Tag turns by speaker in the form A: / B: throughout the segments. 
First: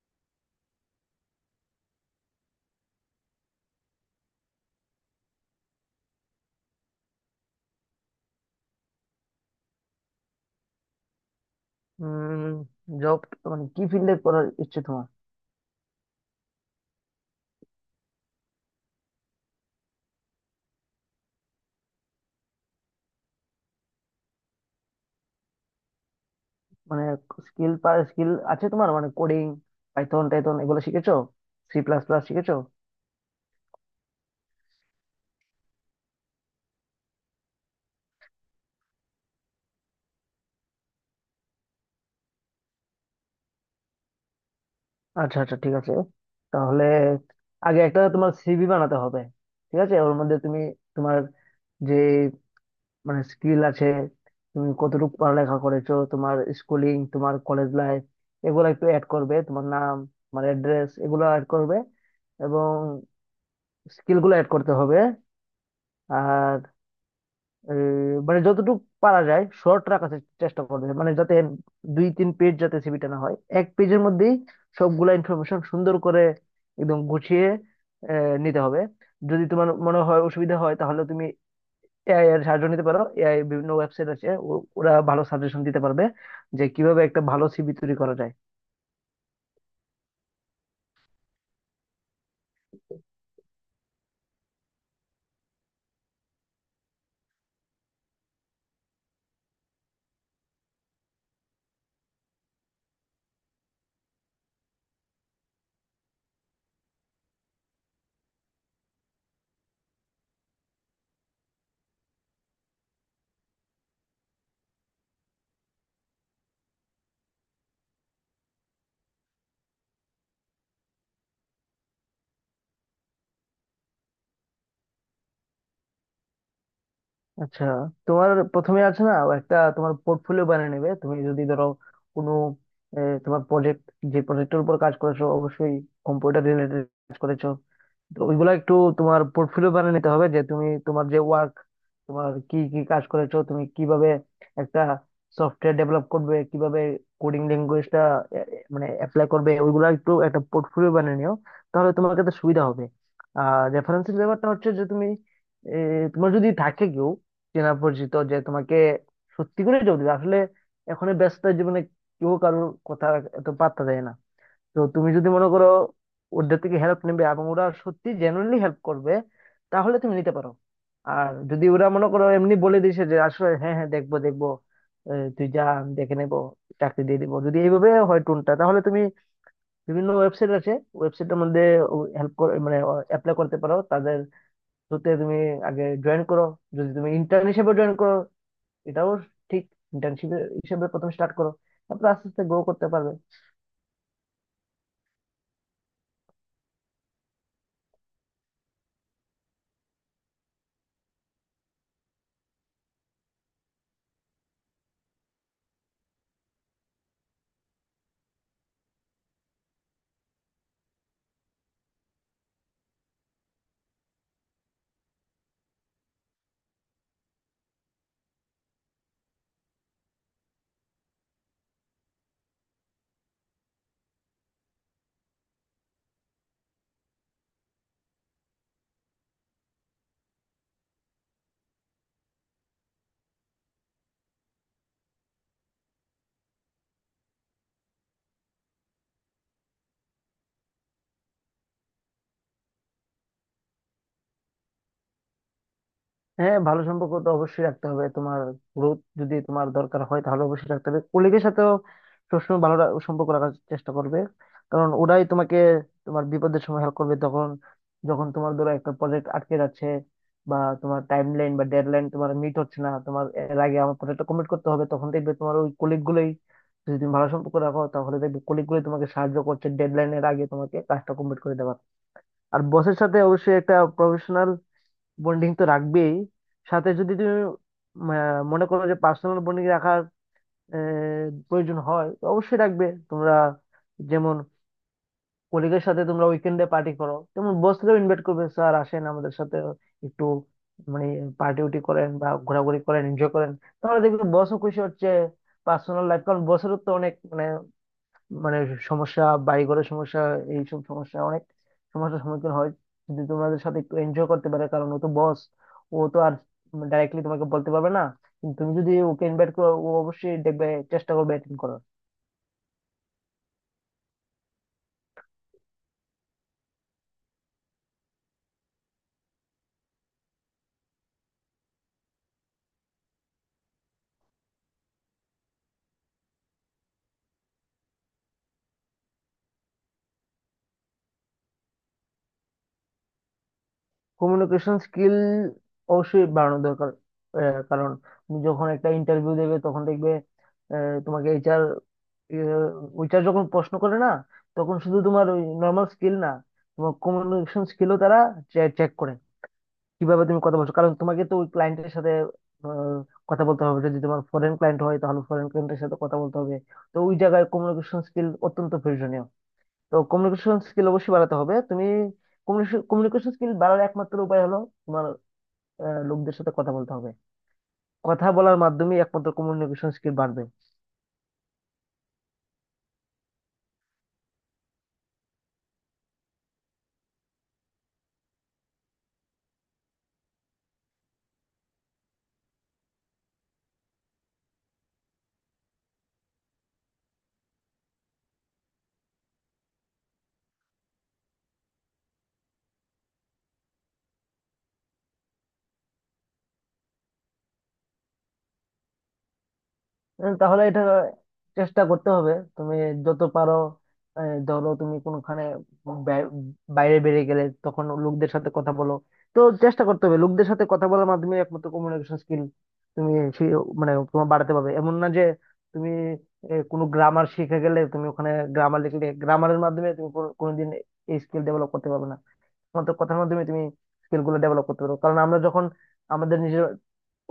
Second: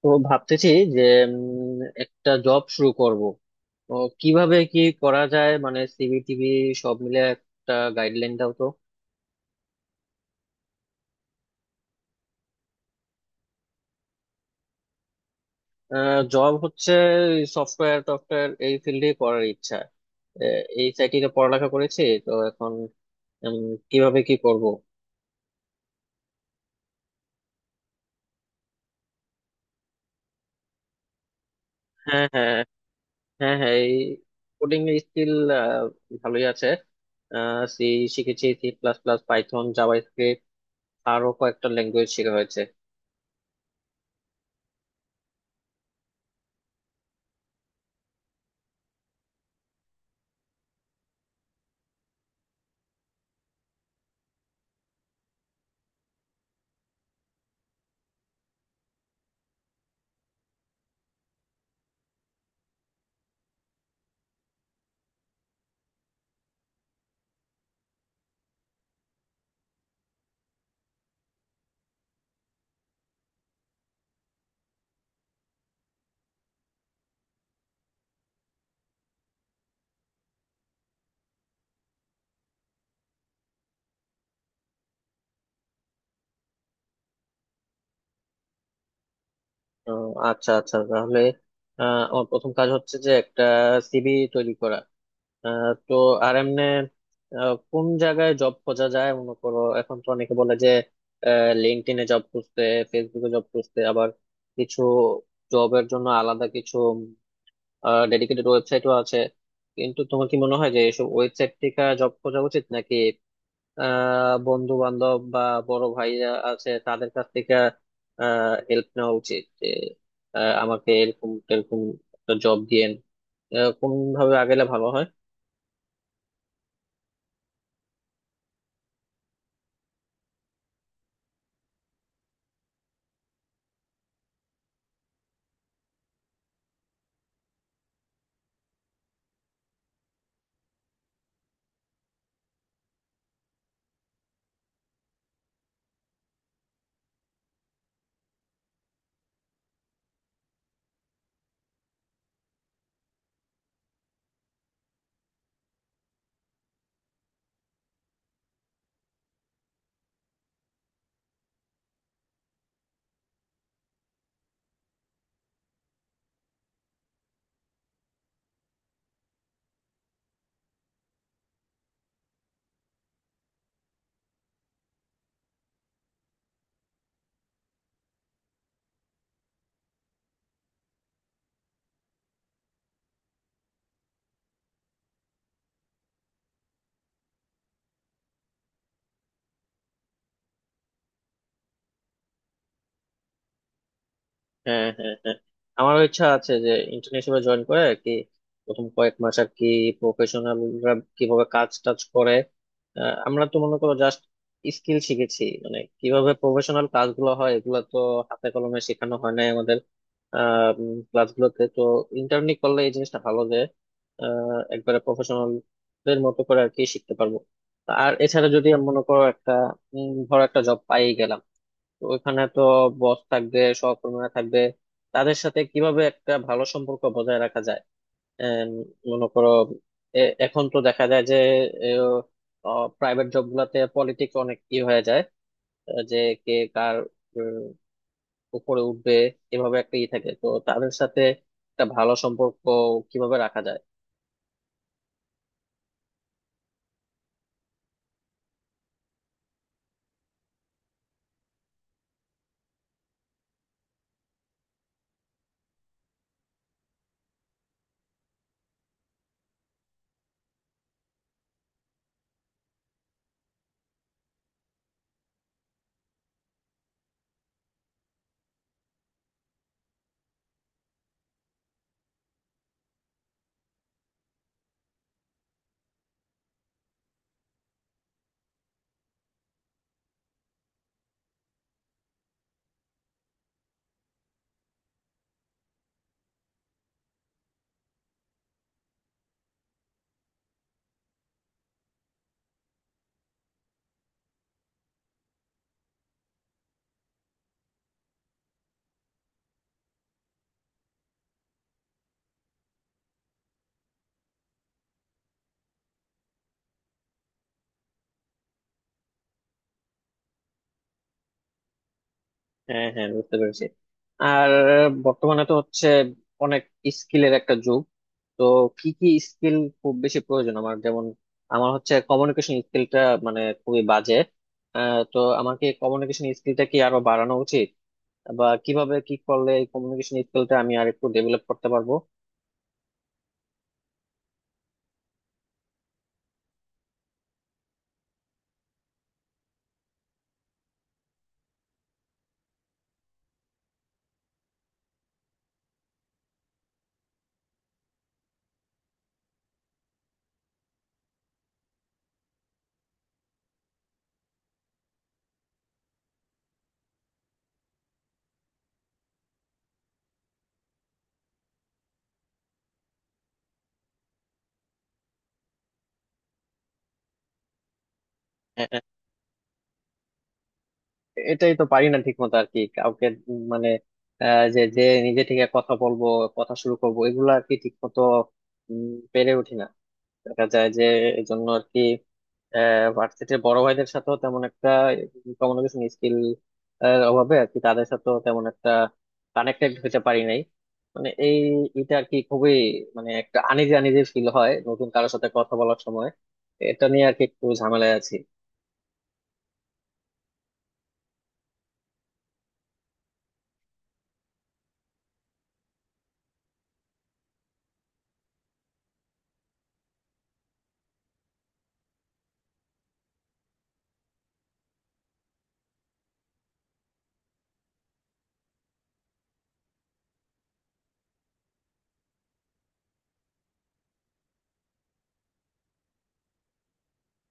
A: তো ভাবতেছি যে উম, একটা জব শুরু করব। তো কিভাবে কি করা যায়, মানে সিভি টিভি সব মিলে একটা গাইডলাইন দাও তো।
B: উম জব, মানে কি ফিল্ডে করার ইচ্ছে তোমার?
A: জব হচ্ছে সফটওয়্যার টফটওয়্যার এই ফিল্ডে করার ইচ্ছা। এই সাইটে পড়ালেখা করেছি তো এখন উম, কিভাবে কি করব।
B: মানে স্কিল স্কিল আছে তোমার, মানে কোডিং, পাইথন টাইথন এগুলো শিখেছো? সি প্লাস প্লাস
A: হ্যাঁ
B: শিখেছো?
A: হ্যাঁ, হ্যাঁ হ্যাঁ এই কোডিং এর স্কিল ভালোই আছে। সি শিখেছি, C plus plus, Python, JavaScript, আরো কয়েকটা ল্যাঙ্গুয়েজ শেখা হয়েছে।
B: আচ্ছা, আচ্ছা, ঠিক আছে। তাহলে আগে একটা তোমার সিভি বানাতে হবে। ঠিক আছে, ওর মধ্যে তুমি তোমার যে মানে স্কিল আছে, তুমি কতটুকু পড়ালেখা করেছো, তোমার স্কুলিং, তোমার কলেজ লাইফ, এগুলো একটু অ্যাড করবে। তোমার নাম, তোমার অ্যাড্রেস এগুলো অ্যাড করবে, এবং স্কিলগুলো অ্যাড করতে হবে। আর মানে যতটুকু পারা যায় শর্ট রাখার চেষ্টা করবে, মানে যাতে 2-3 পেজ যাতে সিভিটা না হয়, এক পেজের মধ্যেই সবগুলা ইনফরমেশন সুন্দর করে একদম গুছিয়ে নিতে হবে। যদি তোমার মনে হয় অসুবিধা হয় তাহলে তুমি এআই এর সাহায্য নিতে পারো। এআই বিভিন্ন ওয়েবসাইট আছে, ওরা ভালো সাজেশন দিতে পারবে যে কিভাবে একটা ভালো সিভি তৈরি করা যায়।
A: ও, আচ্ছা আচ্ছা। তাহলে আমার প্রথম কাজ হচ্ছে যে একটা সিভি তৈরি করা। তো আর এমনি কোন জায়গায় জব খোঁজা যায় মনে করো? এখন তো অনেকে বলে যে লিঙ্কডইনে জব খুঁজতে, ফেসবুকে জব খুঁজতে, আবার কিছু জবের জন্য আলাদা কিছু ডেডিকেটেড ওয়েবসাইটও আছে। কিন্তু তোমার কি মনে হয় যে এসব ওয়েবসাইট থেকে জব খোঁজা উচিত, নাকি বন্ধু বান্ধব বা বড় ভাইরা আছে তাদের কাছ থেকে হেল্প নেওয়া উচিত যে আমাকে এরকম এরকম একটা জব দিয়েন, কোন ভাবে আগেলে ভালো হয়?
B: আচ্ছা, তোমার প্রথমে আছে না, একটা তোমার পোর্টফোলিও বানিয়ে নেবে তুমি যদি ধরো কোনো তোমার প্রজেক্ট, যে প্রজেক্টের উপর কাজ করেছো, অবশ্যই কম্পিউটার রিলেটেড কাজ করেছো, তো ওইগুলা একটু তোমার পোর্টফোলিও বানিয়ে নিতে হবে। যে তুমি তোমার যে ওয়ার্ক, তোমার কি কি কাজ করেছো, তুমি কিভাবে একটা সফটওয়্যার ডেভেলপ করবে, কিভাবে কোডিং ল্যাঙ্গুয়েজটা মানে অ্যাপ্লাই করবে, ওইগুলা একটু একটা পোর্টফোলিও বানিয়ে নিও, তাহলে তোমার কাছে সুবিধা হবে। আর রেফারেন্সের ব্যাপারটা হচ্ছে যে তুমি, এ, তোমার যদি থাকে কেউ চেনা পরিচিত যে তোমাকে সত্যি করে জব দিবে। আসলে এখন ব্যস্ত জীবনে কেউ কারোর কথা এত পাত্তা দেয় না। তো তুমি যদি মনে করো ওদের থেকে হেল্প নেবে এবং ওরা সত্যি জেনুইনলি হেল্প করবে, তাহলে তুমি নিতে পারো। আর যদি ওরা, মনে করো, এমনি বলে দিছে যে আসলে হ্যাঁ, হ্যাঁ দেখবো দেখবো, তুই যা, আমি দেখে নেবো, চাকরি দিয়ে দিবো, যদি এইভাবে হয় টোনটা, তাহলে তুমি বিভিন্ন ওয়েবসাইট আছে, ওয়েবসাইটের মধ্যে হেল্প মানে অ্যাপ্লাই করতে পারো তাদের থ্রুতে। তুমি আগে জয়েন করো, যদি তুমি ইন্টার্ন হিসেবে জয়েন করো এটাও ঠিক। ইন্টার্নশিপ হিসেবে প্রথম স্টার্ট করো, তারপর আস্তে আস্তে গ্রো করতে পারবে।
A: হ্যাঁ হ্যাঁ হ্যাঁ, আমারও ইচ্ছা আছে যে ইন্টার্নশিপে জয়েন করে আর কি প্রথম কয়েক মাস আর কি প্রফেশনালরা কিভাবে কাজ টাজ করে। আমরা তো মনে করো জাস্ট স্কিল শিখেছি, মানে কিভাবে প্রফেশনাল কাজগুলো হয় এগুলো তো হাতে কলমে শেখানো হয় নাই আমাদের আহ ক্লাসগুলোতে তো। ইন্টার্নি করলে এই জিনিসটা ভালো যে একবারে প্রফেশনালদের মতো করে আর কি শিখতে পারবো। আর এছাড়া যদি আমি মনে করো একটা ধরো একটা জব পাই গেলাম, তো ওইখানে তো বস থাকবে, সহকর্মীরা থাকবে, তাদের সাথে কিভাবে একটা ভালো সম্পর্ক বজায় রাখা যায়? এম, মনে করো এখন তো দেখা যায় যে প্রাইভেট জব গুলাতে পলিটিক্স অনেক ই হয়ে যায়, যে কে কার উম, উপরে উঠবে, এভাবে একটা ই থাকে। তো তাদের সাথে একটা ভালো সম্পর্ক কিভাবে রাখা যায়?
B: হ্যাঁ, ভালো সম্পর্ক তো অবশ্যই রাখতে হবে। তোমার গ্রোথ যদি তোমার দরকার হয় তাহলে অবশ্যই রাখতে হবে কলিগের সাথেও, সবসময় ভালো সম্পর্ক রাখার চেষ্টা করবে। কারণ ওরাই তোমাকে তোমার বিপদের সময় হেল্প করবে, তখন যখন তোমার ধরো একটা প্রজেক্ট আটকে যাচ্ছে, বা তোমার টাইম লাইন বা ডেডলাইন তোমার মিট হচ্ছে না, তোমার এর আগে আমার প্রজেক্টটা কমপ্লিট করতে হবে, তখন দেখবে তোমার ওই কলিগ গুলোই, যদি তুমি ভালো সম্পর্ক রাখো তাহলে দেখবে কলিগ গুলোই তোমাকে সাহায্য করছে ডেডলাইনের আগে তোমাকে কাজটা কমপ্লিট করে দেওয়ার। আর বসের সাথে অবশ্যই একটা প্রফেশনাল বন্ডিং তো রাখবেই। সাথে যদি তুমি মনে করো যে পার্সোনাল বন্ডিং রাখার প্রয়োজন হয়, তো অবশ্যই রাখবে তোমরা। যেমন কলিগের সাথে তোমরা উইকেন্ডে পার্টি করো, তেমন বসকেও ইনভাইট করবে, স্যার আসেন আমাদের সাথে একটু মানে পার্টি উটি করেন বা ঘোরাঘুরি করেন, এনজয় করেন। তাহলে দেখবে বসও খুশি হচ্ছে। পার্সোনাল লাইফ, কারণ বসেরও তো অনেক মানে সমস্যা, বাড়িঘরের সমস্যা, এইসব সমস্যা, অনেক সমস্যার সম্মুখীন হয়। যদি তোমাদের সাথে একটু এনজয় করতে পারে, কারণ ও তো বস, ও তো আর ডাইরেক্টলি তোমাকে বলতে পারবে না, কিন্তু তুমি যদি ওকে ইনভাইট করো ও অবশ্যই দেখবে, চেষ্টা করবে অ্যাটেন্ড করার।
A: হ্যাঁ হ্যাঁ, বুঝতে পেরেছি। আর বর্তমানে তো হচ্ছে অনেক স্কিলের একটা যুগ, তো কি কি স্কিল খুব বেশি প্রয়োজন আমার? যেমন আমার হচ্ছে কমিউনিকেশন স্কিলটা মানে খুবই বাজে। তো আমার কি কমিউনিকেশন স্কিলটা কি আরো বাড়ানো উচিত? বা কিভাবে কি করলে এই কমিউনিকেশন স্কিলটা আমি আর একটু ডেভেলপ করতে পারবো?
B: কমিউনিকেশন স্কিল অবশ্যই বাড়ানো দরকার। কারণ তুমি যখন একটা ইন্টারভিউ দেবে তখন দেখবে তোমাকে এইচআর, ওইচআর যখন প্রশ্ন করে না, তখন শুধু তোমার ওই নর্মাল স্কিল না, তোমার কমিউনিকেশন স্কিলও তারা চেক করে, কিভাবে তুমি কথা বলছো, কারণ তোমাকে তো ওই ক্লায়েন্টের সাথে আহ, কথা বলতে হবে। যদি তোমার ফরেন ক্লায়েন্ট হয় তাহলে ফরেন ক্লায়েন্টের সাথে কথা বলতে হবে। তো ওই জায়গায় কমিউনিকেশন স্কিল অত্যন্ত প্রয়োজনীয়। তো কমিউনিকেশন স্কিল অবশ্যই বাড়াতে হবে। তুমি কমিউনিকেশন স্কিল বাড়ার একমাত্র উপায় হলো তোমার লোকদের সাথে কথা বলতে হবে। কথা বলার
A: এ- এ-
B: মাধ্যমে একমাত্র কমিউনিকেশন স্কিল বাড়বে।
A: এটাই তো পারি না ঠিক মতো আর কি কাউকে। মানে যে যে নিজে থেকে কথা বলবো, কথা শুরু করবো, এগুলা আর কি ঠিক মতো উম, পেরে উঠি না। দেখা যায় যে এই জন্য আর কি ভার্সিটির বড় ভাইদের সাথেও তেমন একটা কমিউনিকেশন স্কিল অভাবে আর কি তাদের সাথেও তেমন একটা কানেক্টেড হতে পারি নাই। মানে এই এটা আর কি খুবই মানে একটা আনিজি আনিজি ফিল হয় নতুন কারোর সাথে কথা বলার সময়। এটা নিয়ে আর কি একটু ঝামেলায় আছি।
B: তাহলে এটা চেষ্টা করতে হবে তুমি যত পারো। ধরো তুমি কোনখানে বাই- বাইরে বেরিয়ে গেলে তখন লোকদের সাথে কথা বলো। তো চেষ্টা করতে হবে, লোকদের সাথে কথা বলার মাধ্যমে একমাত্র কমিউনিকেশন স্কিল তুমি সেই মানে তোমার বাড়াতে পারবে, এমন না যে তুমি কোনো গ্রামার শিখে গেলে, তুমি ওখানে গ্রামার লিখলে গ্রামারের মাধ্যমে তুমি কোনোদিন এই স্কিল ডেভেলপ করতে পারবে না। মাত্র কথার মাধ্যমে তুমি স্কিল গুলো ডেভেলপ করতে পারো। কারণ আমরা যখন আমাদের নিজের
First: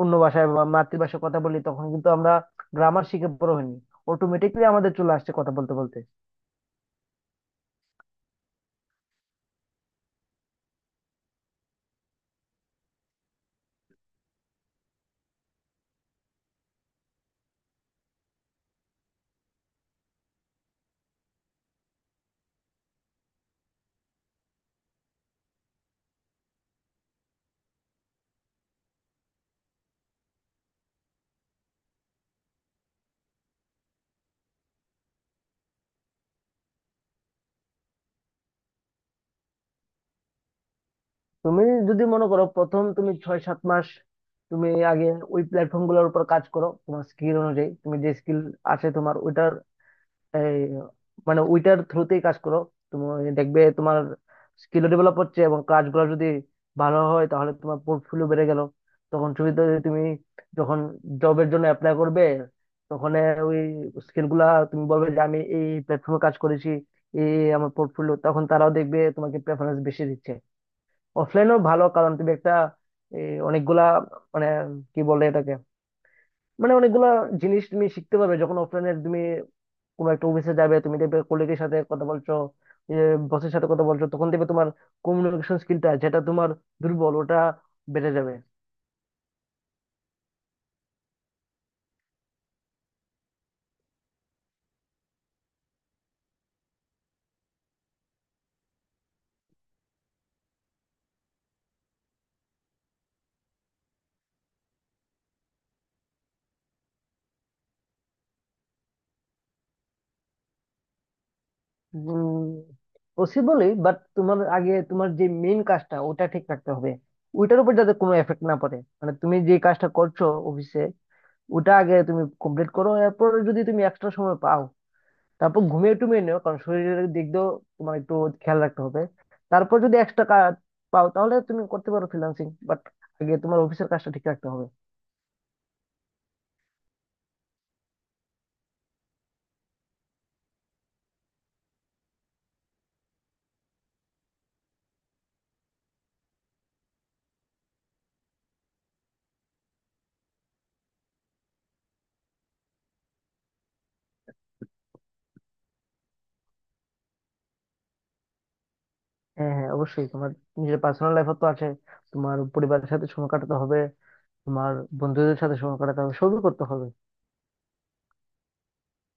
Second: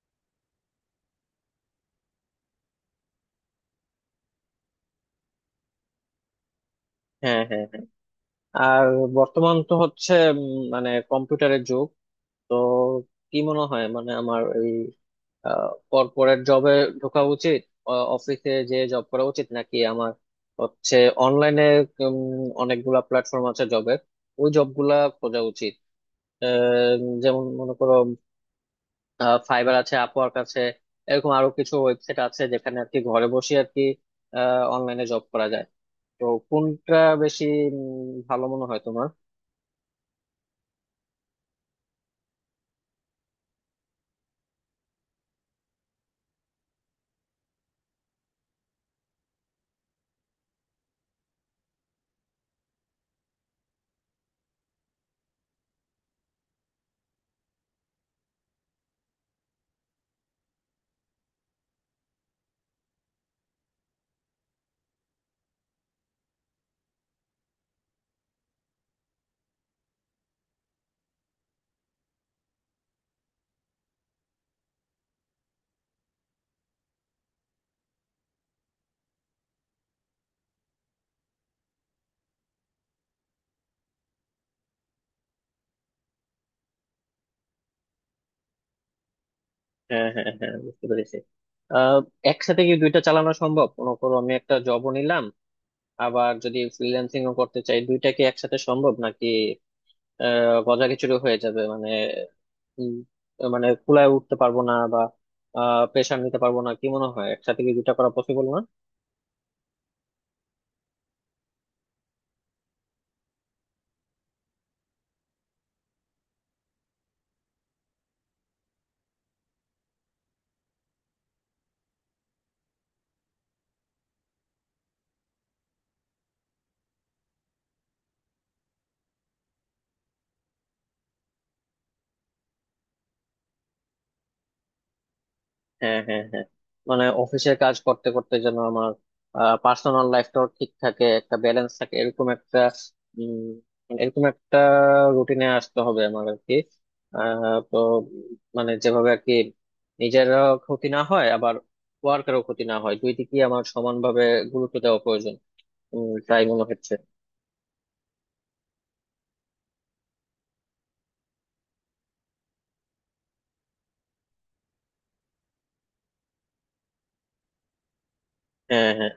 B: অন্য ভাষায় বা মাতৃভাষায় কথা বলি তখন কিন্তু আমরা গ্রামার শিখে বড় হইনি, অটোমেটিকলি আমাদের চলে আসছে কথা বলতে বলতে।
A: হ্যাঁ হ্যাঁ হ্যাঁ। আর বর্তমান তো হচ্ছে মানে কম্পিউটারের যুগ। তো কি মনে হয়, মানে আমার এই কর্পোরেট জবে ঢোকা উচিত, অফিসে যে জব করা উচিত, নাকি আমার হচ্ছে অনলাইনে অনেকগুলা প্ল্যাটফর্ম আছে জবের, ওই জবগুলা খোঁজা উচিত? আহ, যেমন মনে করো ফাইবার আছে, আপওয়ার্ক আছে, এরকম আরো কিছু ওয়েবসাইট আছে যেখানে আর কি ঘরে বসে আর কি অনলাইনে জব করা যায়। তো কোনটা বেশি ভালো মনে হয় তোমার?
B: তুমি যদি মনে করো প্রথম তুমি 6-7 মাস তুমি আগে ওই প্ল্যাটফর্ম গুলোর উপর কাজ করো তোমার স্কিল অনুযায়ী, তুমি যে স্কিল আছে তোমার ওইটার, এই মানে ওইটার থ্রুতেই কাজ করো। তুমি দেখবে তোমার স্কিল ডেভেলপ হচ্ছে, এবং কাজগুলো যদি ভালো হয় তাহলে তোমার পোর্টফোলিও বেড়ে গেল। তখন সুবিধা হয়ে তুমি যখন জবের জন্য অ্যাপ্লাই করবে, তখন ওই স্কিল গুলা তুমি বলবে যে আমি এই প্ল্যাটফর্মে কাজ করেছি, এই এই আমার পোর্টফোলিও, তখন তারাও দেখবে তোমাকে প্রেফারেন্স বেশি দিচ্ছে। অফলাইনও ভালো, কারণ তুমি একটা অনেকগুলা, মানে কি বলে এটাকে, মানে অনেকগুলা জিনিস তুমি শিখতে পারবে যখন অফলাইনে তুমি কোনো একটা অফিসে যাবে, তুমি দেখবে কলিগের সাথে কথা বলছো, বসের সাথে কথা বলছো, তখন দেখবে তোমার কমিউনিকেশন স্কিলটা যেটা তোমার দুর্বল, ওটা বেড়ে যাবে।
A: হ্যাঁ হ্যাঁ হ্যাঁ, বুঝতে পেরেছি। আহ, একসাথে কি দুইটা চালানো সম্ভব? মনে করো আমি একটা জবও নিলাম, আবার যদি ফ্রিল্যান্সিং ও করতে চাই, দুইটা কি একসাথে সম্ভব? নাকি গজাখিচুড়ি হয়ে যাবে, মানে উম, মানে কুলায় উঠতে পারবো না, বা প্রেশার নিতে পারবো না? কি মনে হয়, একসাথে কি দুইটা করা পসিবল না?
B: পসিবলই, বাট তোমার আগে তোমার যে মেইন কাজটা ওটা ঠিক রাখতে হবে, ওইটার উপর যাতে কোনো এফেক্ট না পড়ে, মানে তুমি যে কাজটা করছো অফিসে, ওটা আগে তুমি কমপ্লিট করো, এরপর যদি তুমি এক্সট্রা সময় পাও, তারপর ঘুমিয়ে টুমিয়ে নিও, কারণ শরীরের দিক দিয়েও তোমার একটু খেয়াল রাখতে হবে। তারপর যদি এক্সট্রা কাজ পাও তাহলে তুমি করতে পারো ফ্রিল্যান্সিং, বাট আগে তোমার অফিসের কাজটা ঠিক রাখতে হবে।
A: হ্যাঁ হ্যাঁ হ্যাঁ, মানে অফিসের কাজ করতে করতে যেন আমার পার্সোনাল লাইফটাও ঠিক থাকে, একটা ব্যালেন্স থাকে, এরকম একটা উম, এরকম একটা রুটিনে আসতে হবে আমার আর কি। আহ, তো মানে যেভাবে আর কি নিজেরও ক্ষতি না হয়, আবার ওয়ার্কেরও ক্ষতি না হয়, দুই দিকেই আমার সমানভাবে গুরুত্ব দেওয়া প্রয়োজন তাই মনে হচ্ছে।
B: হ্যাঁ, হ্যাঁ, অবশ্যই তোমার নিজের পার্সোনাল লাইফও তো আছে, তোমার পরিবারের সাথে সময় কাটাতে হবে, তোমার বন্ধুদের সাথে সময় কাটাতে হবে, সবই করতে হবে।
A: হ্যাঁ হ্যাঁ,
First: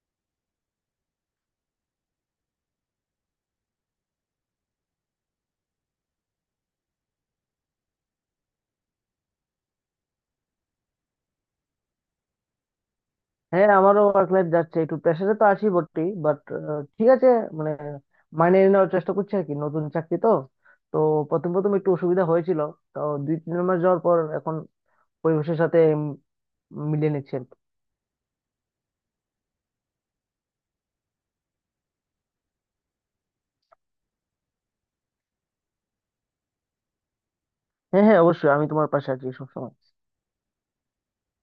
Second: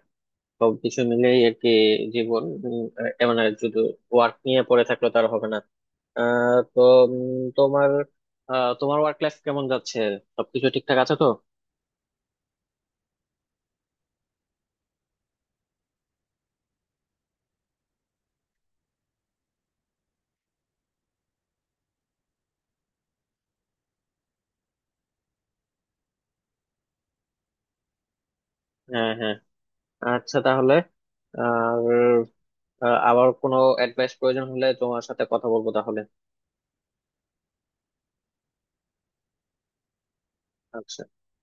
A: সবকিছু মিলেই আর কি জীবন। মানে শুধু ওয়ার্ক নিয়ে পড়ে থাকলে তার হবে না। তো উম, তোমার তোমার ওয়ার্ক লাইফ কেমন যাচ্ছে? সবকিছু ঠিকঠাক আছে তো?
B: হ্যাঁ, আমারও ওয়ার্ক লাইফ যাচ্ছে, একটু প্রেশারে তো আছি বটে, বাট ঠিক আছে। মানে মানিয়ে নেওয়ার চেষ্টা করছি আর কি, নতুন চাকরি তো তো প্রথম প্রথম একটু অসুবিধা হয়েছিল। তো 2-3 মাস যাওয়ার পর এখন পরিবেশের সাথে মিলিয়ে নিচ্ছি আর কি।
A: হ্যাঁ হ্যাঁ, আচ্ছা। তাহলে আর আবার কোনো অ্যাডভাইস প্রয়োজন হলে তোমার সাথে কথা বলবো তাহলে।
B: হ্যাঁ, হ্যাঁ, অবশ্যই আমি তোমার পাশে আছি সবসময়।
A: আচ্ছা।